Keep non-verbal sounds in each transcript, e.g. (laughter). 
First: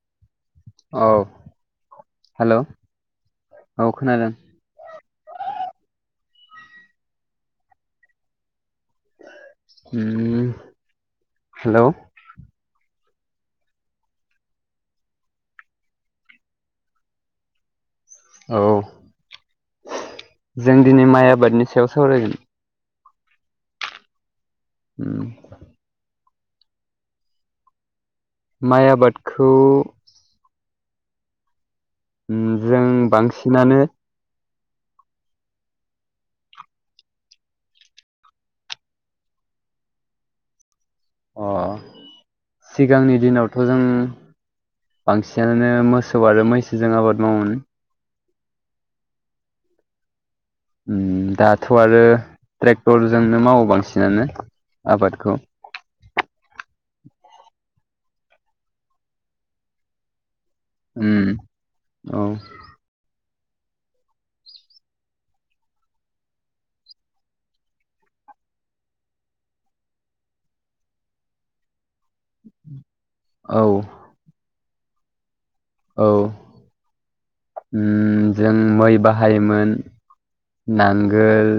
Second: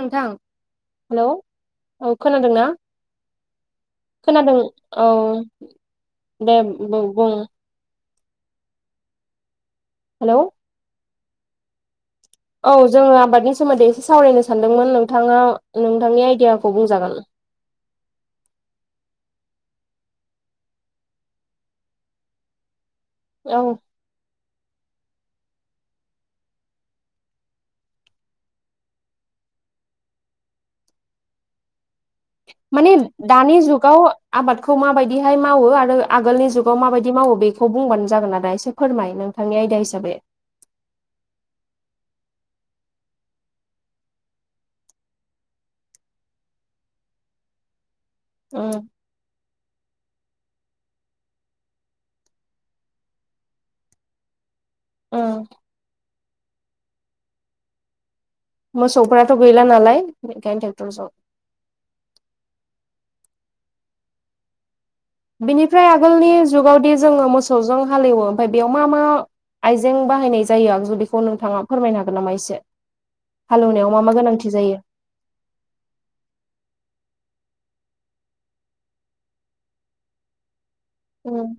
नोंथां हेल' औ औ खोनादों हेलौ ना खोनादों औ दे बु बुं हेलौ ओम हेलौ औ जोंङो आबादनि सोमोन्दै एसे सावरायनो सानदोंमोन नोंथाङा नोंथांनि आइडियाखौ बुंजागोन (inaudible) औ जों दिनै माइ आबादनि सायाव सावरायगोन औ (inaudible) माइ आबादखौ उम जों माने दानि बांसिनानो जुगाव आबाद खौ माबायदिहाय मावो आरो आगोलनि जुगाव माबायदि मावो बेखौ बुंबानो जागोन ना एसे फोरमाय नोंथांनि आयदा हिसाबै अह सिगांनि दिनावथ' जों बांसिनानो मोसौ आरो मैसोजों आबाद मावोमोन (unintelligible) दाथ' आरो ट्रेक्टरजोंनो मावो बांसिनानो आबादखौ उम मोसौफ्राथ' गैला नालाय बेखायनो ट्रेक्टरजों ओम औ बिनिफ्राय आगोलनि जुगावदि जोंङो मोसौजों हालेवो ओमफ्राय बेयाव मा मा आइजें बाहायनाय जायो आगजु बेखौ नोंथाङा फोरमायनो हागोन नामा एसे औ हालेवनायाव मा मा गोनांथि जायो औ जों मै बाहायोमोन नांगोल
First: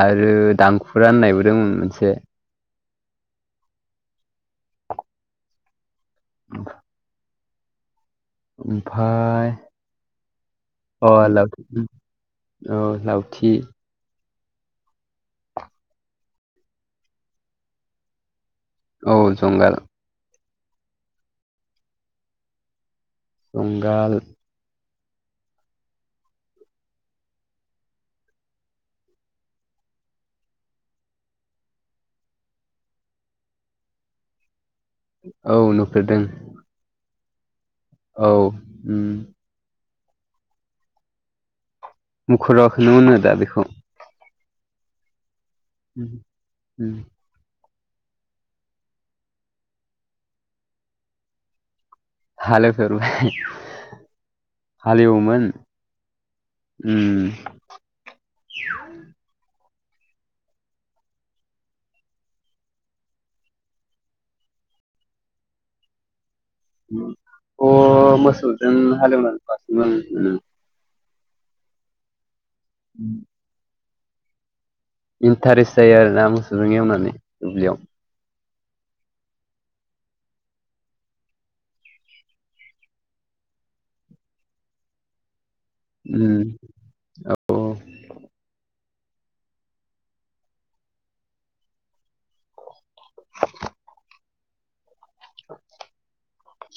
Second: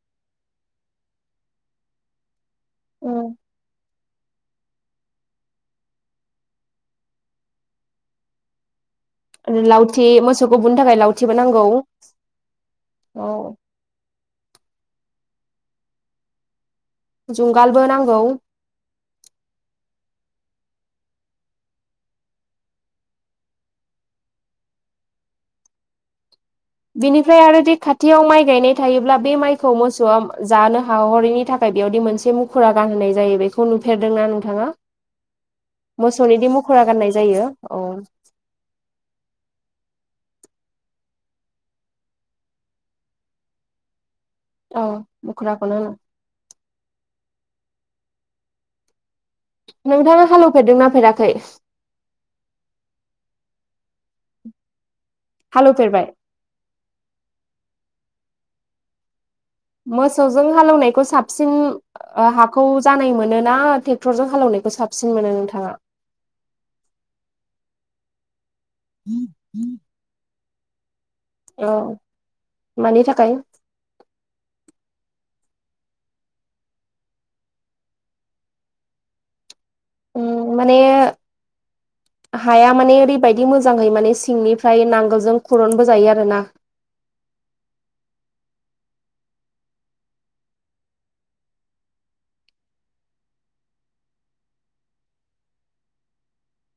आरो दांखुरा होननायबो दोंमोन मोनसे औ (inaudible) ओमफाय लावथि मोसौखौ बुनो थाखाय (unintelligible) ओ लावथिबो नांगौ लावथि जुंगालबो नांगौ औ जुंगाल जुंगाल बिनिफ्राय आरो दि खाथियाव माइ गायनाय थायोब्ला बे माइखौ मोसौआ जानो हाहरिनि थाखाय बेयावदि मोनसे मुखुरा गानहोनाय जायो बेखौ नुफेरदोंना नोंथाङा औ नुफेरदों मोसौनिदि मुखुरा गाननाय जायो औ औ औम मुखुराखोनो होनो दा बेखौ औ मुखुराखौनो होनो ओम नोंथांङा हालेवफेरदों नाफेराखै हालेवफेरबाय हालेवोमोन हालेवफेरबाय ओम मोसौजों हालेवनायखौ साबसिन ओ हाखौ जानाय मोनोना ट्रेक्टरजों हालेवनाय खौ साबसिन मोनो नोंथाङा अ मोसौजों हालेवनानै साबसिन मोनो ओम औ मानि थाखाय इन्टारेस्ट जायो आरो ना मोसौजों एवनानै दुब्लियाव ओम माने हाया माने ओरैबायदि मोजाङै माने सिंनिफ्राय नांगोलजों खुरनबो जायो आरोना उम अ (unintelligible)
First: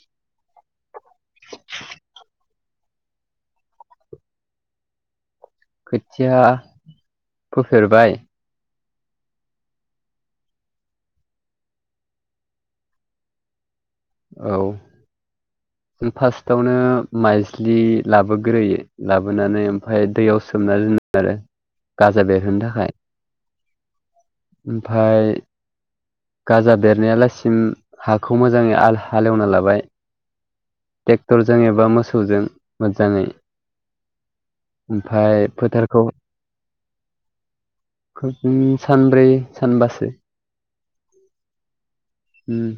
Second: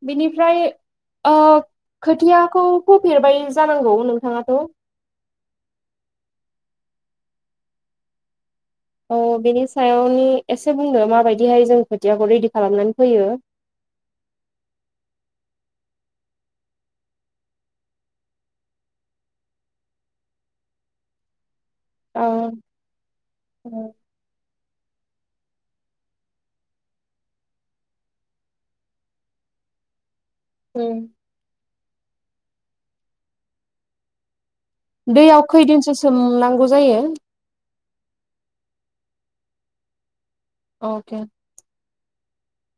बिनिफ्राय ओ खोथियाखौ फोफेरबाय जानांगौ नोंथांङाथ'। खोथिया फोफेरबाय। औ बेनि सायावनि एसे बुंनो माबायदिहाय जों खोथियाखौ रेडि खालामनानै फोयो। औ जों फार्स्टआवनो माइज्लि लाबोग्रोयो लाबोनानै ओमफ्राय दैयाव सोमना दोन आरो औ गाजा बेरहोनो थाखाय ओमफाय गाजा बेरनायालासिम हाखौ मोजांङै हालेवना लाबाय टेक्टरजों एबा मोसौजों मोजांङै दैयाव ओमफाय खैदिनसो फोथारखौ सोमनांगौ जायो सानब्रै सानबासो अके उम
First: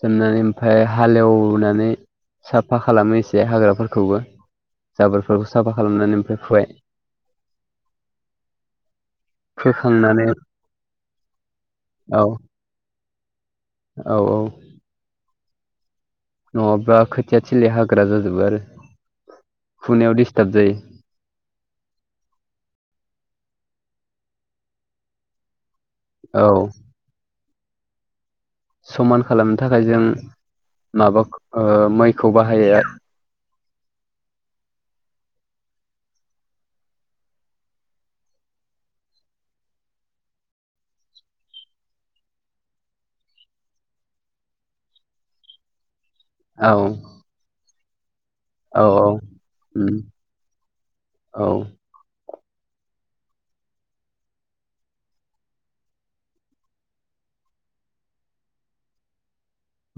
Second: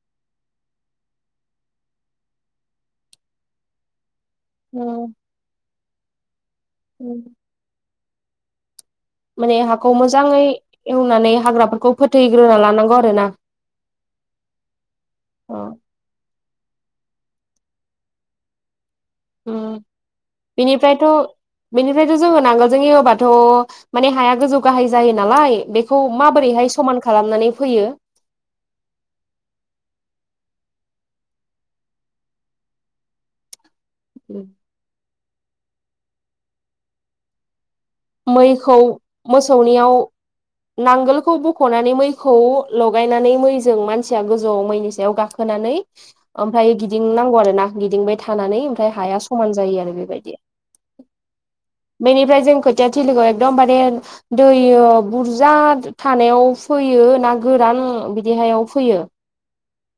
सोमनानै ओमफाय हालेवनानै साफा खालामो एसे हाग्राफोरखौबो जाबोरफोरखौ साफा खालामनानै ओमफाय फुबाय उम माने हाखौ फोखांनानै मोजांङै एवनानै हाग्राफोरखौ औ फोथैग्रोना लानांगौ आरो ना। औ औ अ नंङाब्ला खोथिया थिलिया हाग्रा जाजोबो आरो उम खुनायाव दिस्टार्ब जायो बिनिफ्रायथ बिनिफ्रायथ जों नांगोलजों एवबा थ माने हाया गोजौ गाहाय जायो नालाय बेखौ औ माबोरैहाय समान खालामनानै फैयो। समान खालामनो थाखाय जों माबा मैखौ बाहायो उम मैखौ मोसौनियाव नांगोलखौ बखनानै मैखौ लगायनानै मैजों मानसिया गोजौआव मैनि सायाव गाखोनानै ओमफ्राय औ गिदिंनांगौ आरो ना गिदिंबाय थानानै औ हाया समान जायो उम आरो बेबायदि औ बेनिफ्राय जों खोथियाथिलिखौ एकदमबारे दै बुरजा थानायाव फैयो ना गोरान बिदिहायाव फैयो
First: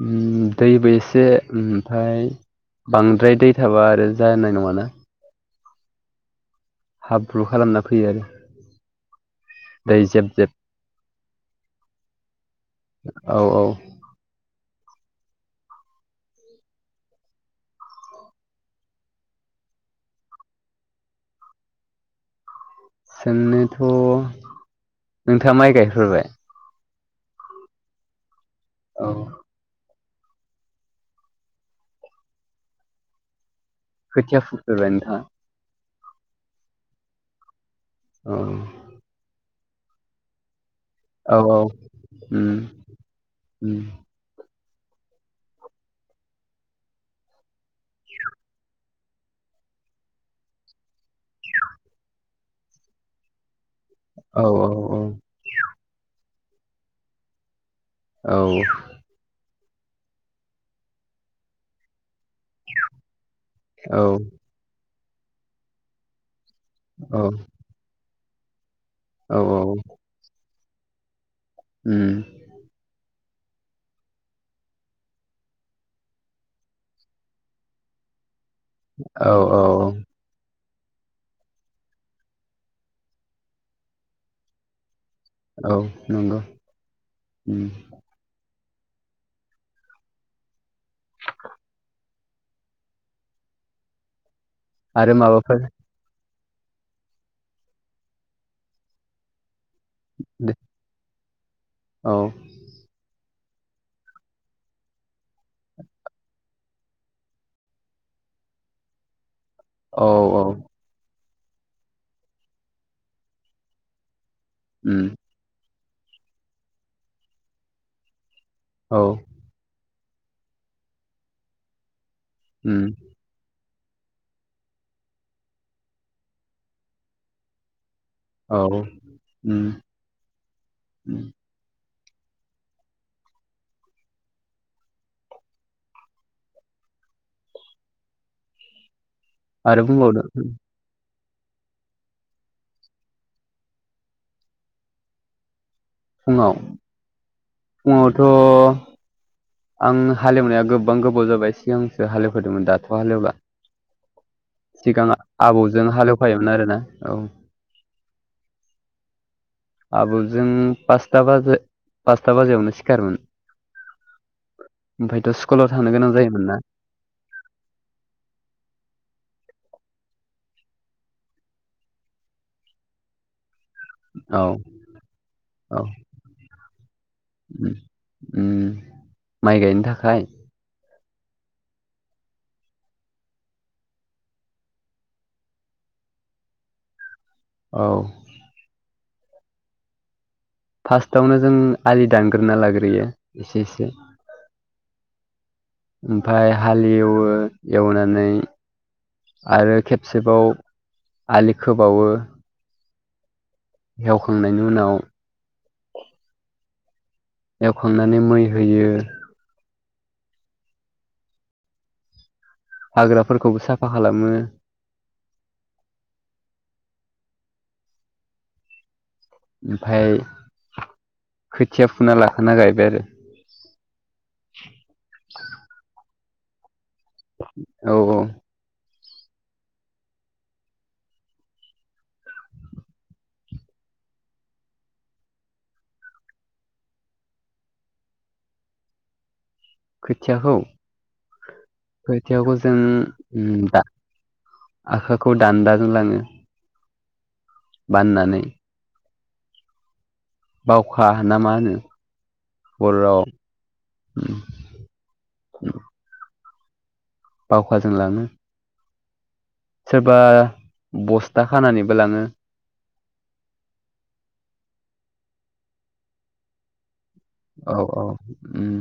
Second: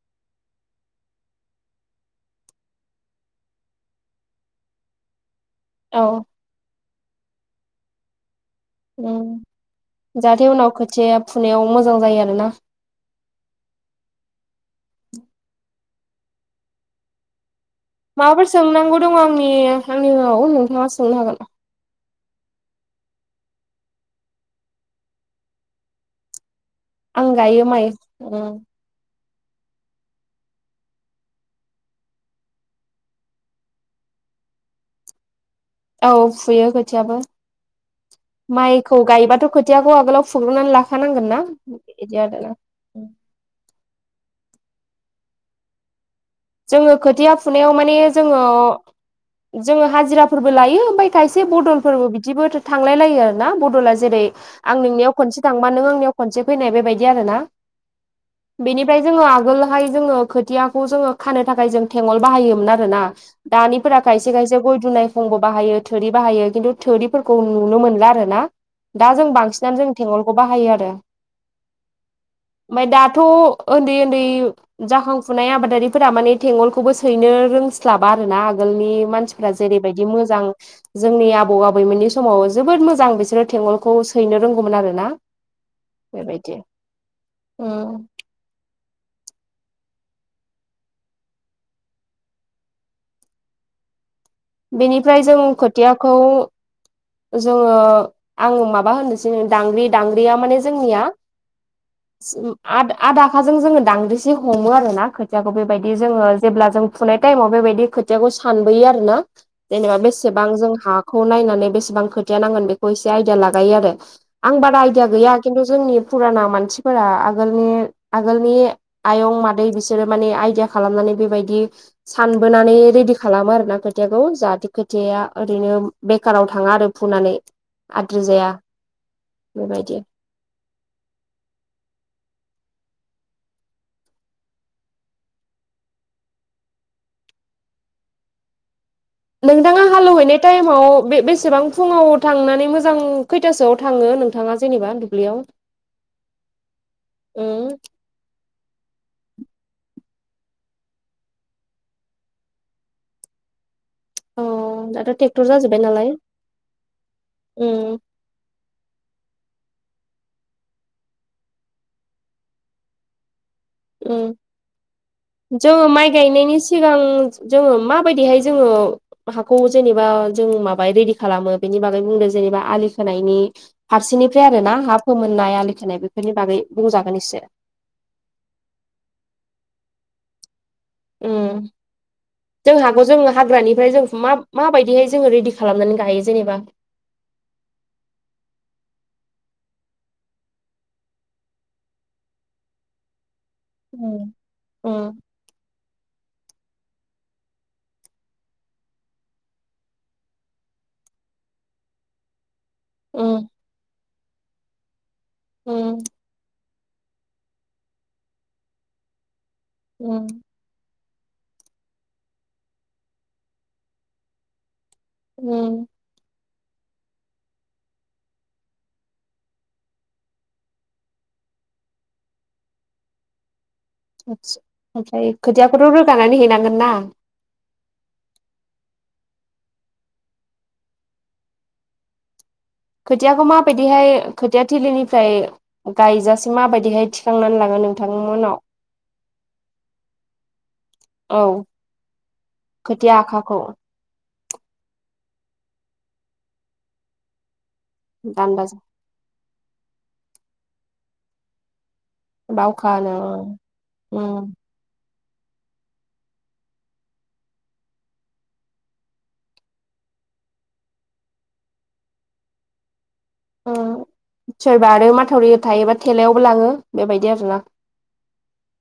उम दैबो एसे ओमफ्राय बांद्राय दै थाबा आरो जानाय नङाना। औ हाब्रु खालामना फैयो आरो दै जेब जाहाथे जेब उनाव खोथिया फुनायाव मोजां जायो आरो ना। औ औ माबाफोर सोंनांगौ दंङ आंनि आंनिआव नोंथांङा सोंनो हागोन। सोंनोथ नोंथाङा माइ गायफेरबाय? आंगायो माय। औ खोथिया फुफेरबाय नोंथाङा? औ फुयो खोथियाबो औ माइखौ गायोबाथ खोथियाखौ आगोलाव फुग्रनानै लाखानांगोन औ ना औ बिदि उम आरोना उम जोङो खोथिया फुनायाव माने जोङो जोङो हाजिराफोरबो लायो ओमफाय खायसे बदलफोरबो बिदिबो थांलाय लायो आरो ना बदला जेरै औ आं औ नोंनियाव खनसे थांबा नों आंनियाव खनसे फैनाय बेबायदि आरो ना औ बेनिफ्राय जोङो आगोल हाय जोङो खोथियाखौ जोङो खानो थाखाय जों थेंअल बाहायोमोन आरो ना दानिफोरा औ खायसे खायसे गय दुनाय फुंबो बाहायो थोरि बाहायो। खिन्थु औ थोरिफोरखौ नुनो मोनला आरो ना दा जों औ औ बांसिनानो जों थेेंगलखौ बाहायो आरो (inaudible) उम थ' ओन्दै ओन्दै जाखांफुनाय आबादारि फोरा माने थेंवलखौबो सैनो रोंस्लाबा आरो ना आगोलनि औ मानसिफोरा औ औ जेरैबायदि मोजां जोंनि आबौ आबैमोननि समाव जोबोद मोजां बिसोरो थेंवलखौ सैनो रोंगौमोन आरो ना औ नंगौ बेबायदि उम आरो बेनिफ्राय जों माबाफोर खोथियाखौ जोङो आं माबा होननोसै दांग्रि दांग्रिया माने जोंनिया औ सिम आद आदा खाजों जोङो दांद्रिसे हमो आरो ना खोथियाखौ बेबायदि जोङो जेब्ला जों फुनाय टाइमाव बेबायदि खोथियाखौ सानबोयो आरो ना जेनेबा औ औ बेसेबां जों हाखौ नायनानै बेसेबां खोथिया नांगोन बेखौ एसे आइदिया लागायो आरो आं बारा उम आइदिया गैया किन्थु जोंनि फुराना मानसिफोरा आगोलनि आगोलनि औ आयं मादै बिसोरो माने आइदिया खालामनानै बेबायदि सानबोनानै उम रेडि खालामो आरो ना खोथियाखौ जाहाथे खोथि ओरैनो बेखाराव थाङा आरो फुनानै आद्रि जाया औ उम बेबायदि। उम आरो नोंथाङा हालेव बुंबावदो हैनाय टाइमाव बे-बेसे बां फुङाव थांनानै मोजां खैथासोआव थाङो नोंथाङा जेनेबा दुब्लियाव फुङाव उम फुङावथ' आं हालेवनाया गोबां गोबाव जाबाय सिगांसो हालेव फेरदोंमोन दाथ' हालेवला अ सिगां दाथ' ट्रेक्टर जाजोब्बाय आबौजों नालाय हालेव फायोमोन आरो ना औ उम आबौजों पासता बाजि पासता बाजियावनो सिखारोमोन। ए ओमफ्रायथ' स्कुलाव जोङो थांनो माइ गोनां जायोमोन ना गायनायनि सिगां जोङो माबायदि हाय जोङो हाखौ जेनेबा जों माबा रेडि खालामो बेनि बागै बुंदो जेनेबा आलि खोनायनि औ फारसेनिफ्राय आरो ना हा फोमोननाय आलि औ खोनाय बेफोरनि बागै बुंजागोन एसे उम उम माइ गायनो थाखाय उम जों हागौ जों हाग्रानिफ्राय जों मा-माबायदियै जोङो रेडि खालामनानै गायो जेनेबा। औ फार्स्टावनो जों आलि दानग्रोना लाग्रोयो एसे एसे उम उम ओमफाय हालेवो एवनानै आरो खेबसेबाव आलि खोबावो उम एवखांनायनि उनाव उम एवखांनानै मै होयो। उम हाग्राफोरखौबो साफा खालामो। उम ओमफाय खोथिया फुना लाखाना गायबाय आरो आतसा ओमफाय खोथियाखौथ' रोगानानै हैनांगोन ना औ औ खोथियाखौ माबायदिहाय खोथिया थिलिनिफ्राय गायजासिम माबायदिहाय थिखांनानै लाङो। नोंथां मोननाव (inaudible) खोथियाखौ औ खोथियाखौ जों खोथिया आखाखौ दा आखोखौ दान्दाजों लाङो। बाननानै दान्दाजों बावखा ना मा होनो? बाउखा हैनो बर'आव उम। (inaudible) बावखाजों लाङो। सोरबा बस्था खानानैबो लाङो। ओ सोरबा आरो माथावरि थायोबा थेलायावबो लाङो बेबायदि आरोना। औ औ उम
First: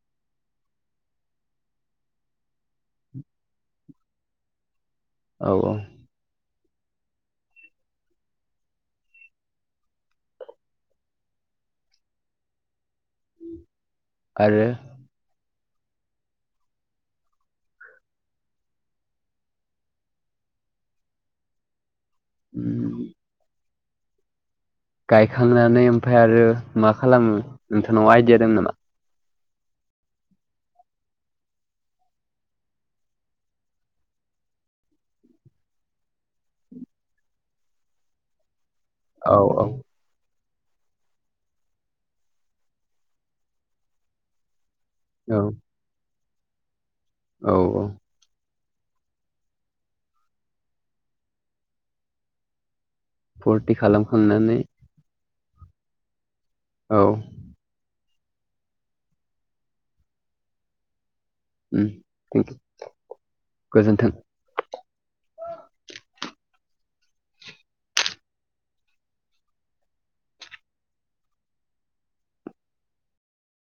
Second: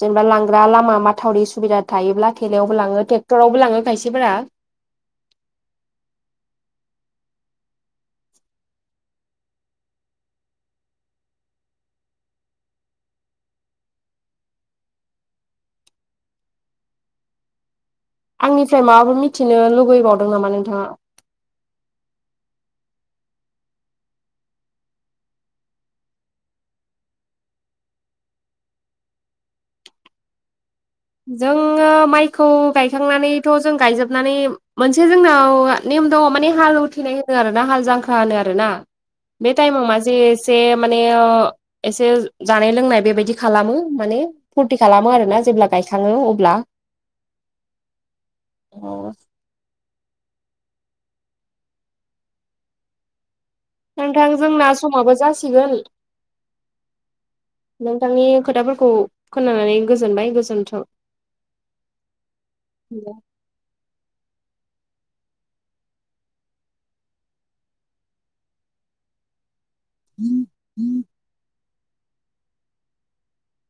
जेनेबा लांग्रा लामा माथावरि सुबिदा थायोब्ला थेलायावबो लाङो। ट्रेक्टरावबो लाङो खायसेफोरा। औ औ आरो आंनिफ्राय माबाफोर मिथिनो लुगैबावदों नामा नोंथाङा? उम गायखांनानै ओमफ्राय आरो मा खालामो नोंथांनाव आइडिया दं नामा? जोङो माइखौ गायखांनानैथ' जों गायजोबनानै मोनसे जोंनाव ने नेम दङ माने हाल उथिनाय होनो आरो ना हाल जांख्रा होनो आरोना। औ बे औ टाइमाव मा जे एसे माने एसे जानाय लोंनाय बेबायदि खालामो माने। फुरथि खालामो औ आरोना जेब्ला गायखाङो अब्ला। औ औ औ फुरथि नोंथां खालामखांनानै जोंना समाबो जासिगोन। औ नोंथांनि खोथाफोरखौ खोनानानै गोजोनबाय गोजोनथों। उम गोजोन्थों। (inaudible)